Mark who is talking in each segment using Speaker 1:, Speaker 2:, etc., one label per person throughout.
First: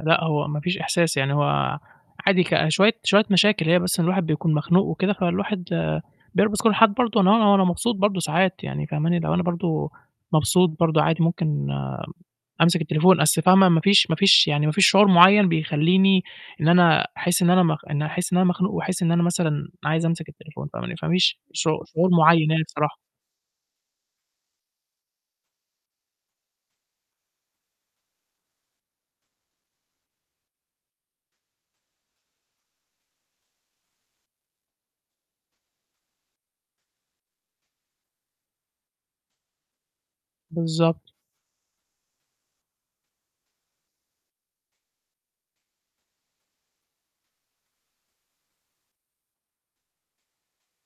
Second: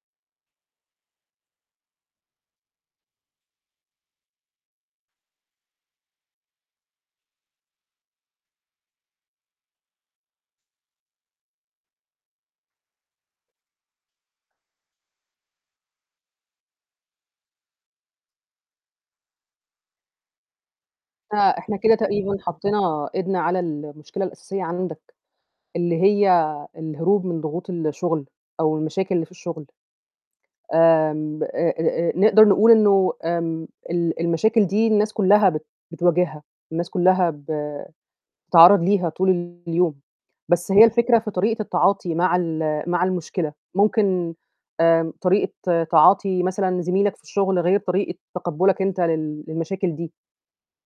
Speaker 1: لأ، هو ما فيش إحساس، يعني هو عادي ك شويّة شويّة مشاكل، هي بس إن الواحد بيكون مخنوق وكده، فالواحد [unintelligible] كل الحالات برضه، اللي هو وأنا مبسوط برضه ساعات يعني فاهماني، اللي هو أنا برضه مبسوط برضه عادي مُمكن آمم أمسِك التليفون، أصل فاهمة، ما فيش ما فيش يعني ما فيش شعور مُعيّن بيخلّيني إن أنا أحسّ إن أنا مخ إني أحسّ إن أنا مخنوق وأحسّ إن أنا مثلًا عايز أمسِك التليفون فاهماني، فمِش
Speaker 2: فإحنا
Speaker 1: شعو
Speaker 2: كده
Speaker 1: شعور
Speaker 2: تقريبًا،
Speaker 1: مُعيّن يعني بصراحة.
Speaker 2: حطّينا إيدنا على المشكلة الأساسية عندك، اللي هي الهروب من ضغوط الشُغل، أو المشاكل اللي في الشُغل. آمم، أ أ أ نقدر نقول إنه آمم، ال المشاكل دي الناس كُلّها بت بتواجِهها، الناس كُلّها ب بتتعرّض ليها طول ال اليوم، بس هي
Speaker 1: بالضبط.
Speaker 2: الفكرة في طريقة التعاطي مع ال مع المشكلة، ممكن آمم، طريقة تعاطي مثلًا، زميلَك في الشغل غير طريقة تقبُلَك أنت لل للمشاكل دي،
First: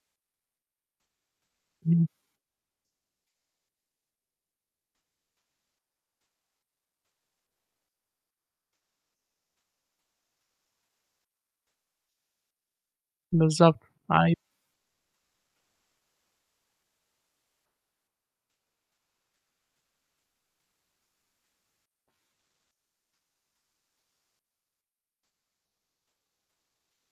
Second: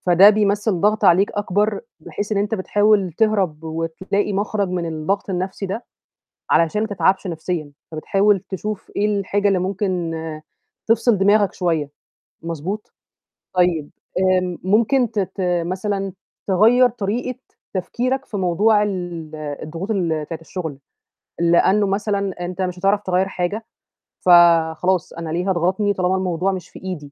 Speaker 2: فده بيمثّل ضغط عليك أكبر،
Speaker 1: امم.
Speaker 2: بحيث إن أنت بتحاول تهرب وتلاقي مَخرَج من الضغط النَفْسي ده، علشان ما تتعبش نَفْسيًا، فبتحاول تشوف إيه الحاجة اللي ممكن تفصل دِماغَك شويّة مضبوط؟
Speaker 1: بالضبط،
Speaker 2: طيّب
Speaker 1: عا
Speaker 2: آمم، ممكن ت ت مثلًا، تغيّر طريقة تفكيرك في موضوع ال الضغوط ال بتاعة الشُغل، لأنه مثلًا، أنت مش هتعرف تغيّر حاجة، فخلاص أنا ليه، هاضغطني طالما الموضوع مش في إيدي؟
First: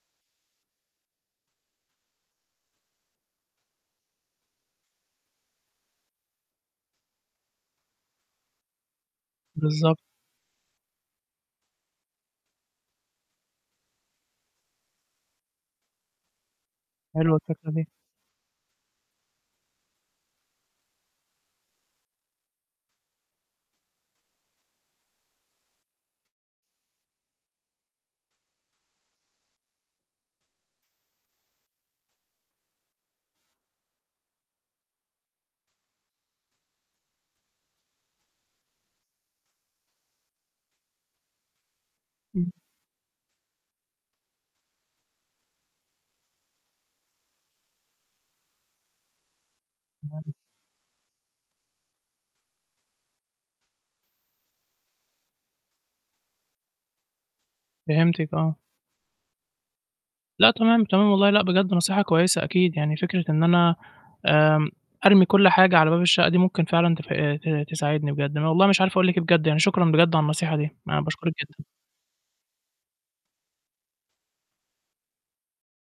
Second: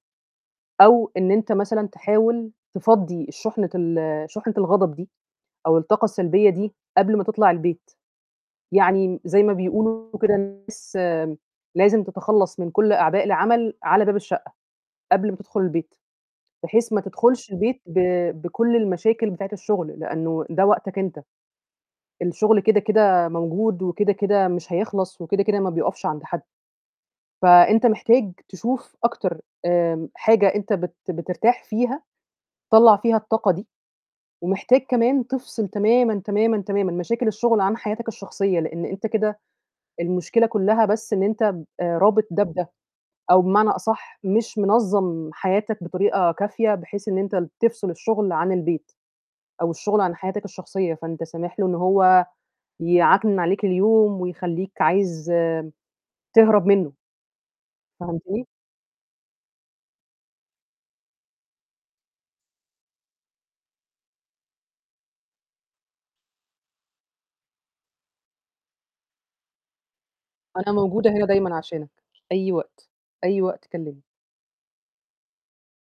Speaker 2: أو إن أنت مثلًا تحاول تفضّي الشُحنة ال شُحنة الغضب دي، أو الطاقة السلبية دي، قبل ما تطلع البيت. يعني م زي ما
Speaker 1: بالضبط.
Speaker 2: بيقولوا كده الناس آمم، "لازم تتخلّص من كل أعباء العمل، على باب الشقّة" قبل ما تدخُل البيت، بحيث ما
Speaker 1: حلوة
Speaker 2: تدخُلش
Speaker 1: الفكرة،
Speaker 2: البيت
Speaker 1: دي.
Speaker 2: ب بكل المشاكل بتاعة الشغل، لأنه ده وقتك أنت. الشغل كده، كده موجود وكده، كده مش هيخلص، وكده، كده ما بيُقفش عند حَدّ. فأنت محتاج تشوف أكتر آمم حاجة أنت بت بترتاح فيها، طلّع فيها الطاقة دي، ومحتاج كمان تفصل تمامًا، تمامًا، تمامًا مشاكل الشغل عن حياتك الشخصية، لأن أنت كده، المشكلة كُلّها بس إن أنت ب رابط ده
Speaker 1: امم.
Speaker 2: بده، أو بمعنى أصح مش منَظّم حياتك بطريقة كافية، بحيث إن أنت ال تفصل الشُغل عن البيت، أو الشُغل عن
Speaker 1: [unintelligible]
Speaker 2: حياتَك الشخصية، فأنت سامح له إنه هو يعكنِن عليك اليوم ويخلّيك عايز آمم، تهرب منه.
Speaker 1: فهمتِك،
Speaker 2: فهمتني؟
Speaker 1: آه. لأ، تمام، تمام، والله لأ، بجد نصيحة كويّسة أكيد، يعني فكرة إن أنا آمم، أرمي كل حاجة على باب الشقة دي مُمكن فعلًا تف ت تساعدني بجد. أنا والله مش عارف أقول لِك إيه بجد، يعني شكرًا بجد على النصيحة دي،
Speaker 2: أنا
Speaker 1: أنا
Speaker 2: موجودة هنا
Speaker 1: باشكُرِِك
Speaker 2: دايمًا
Speaker 1: جدًا.
Speaker 2: عشانك، أي وقت، أي وقت كلّمني.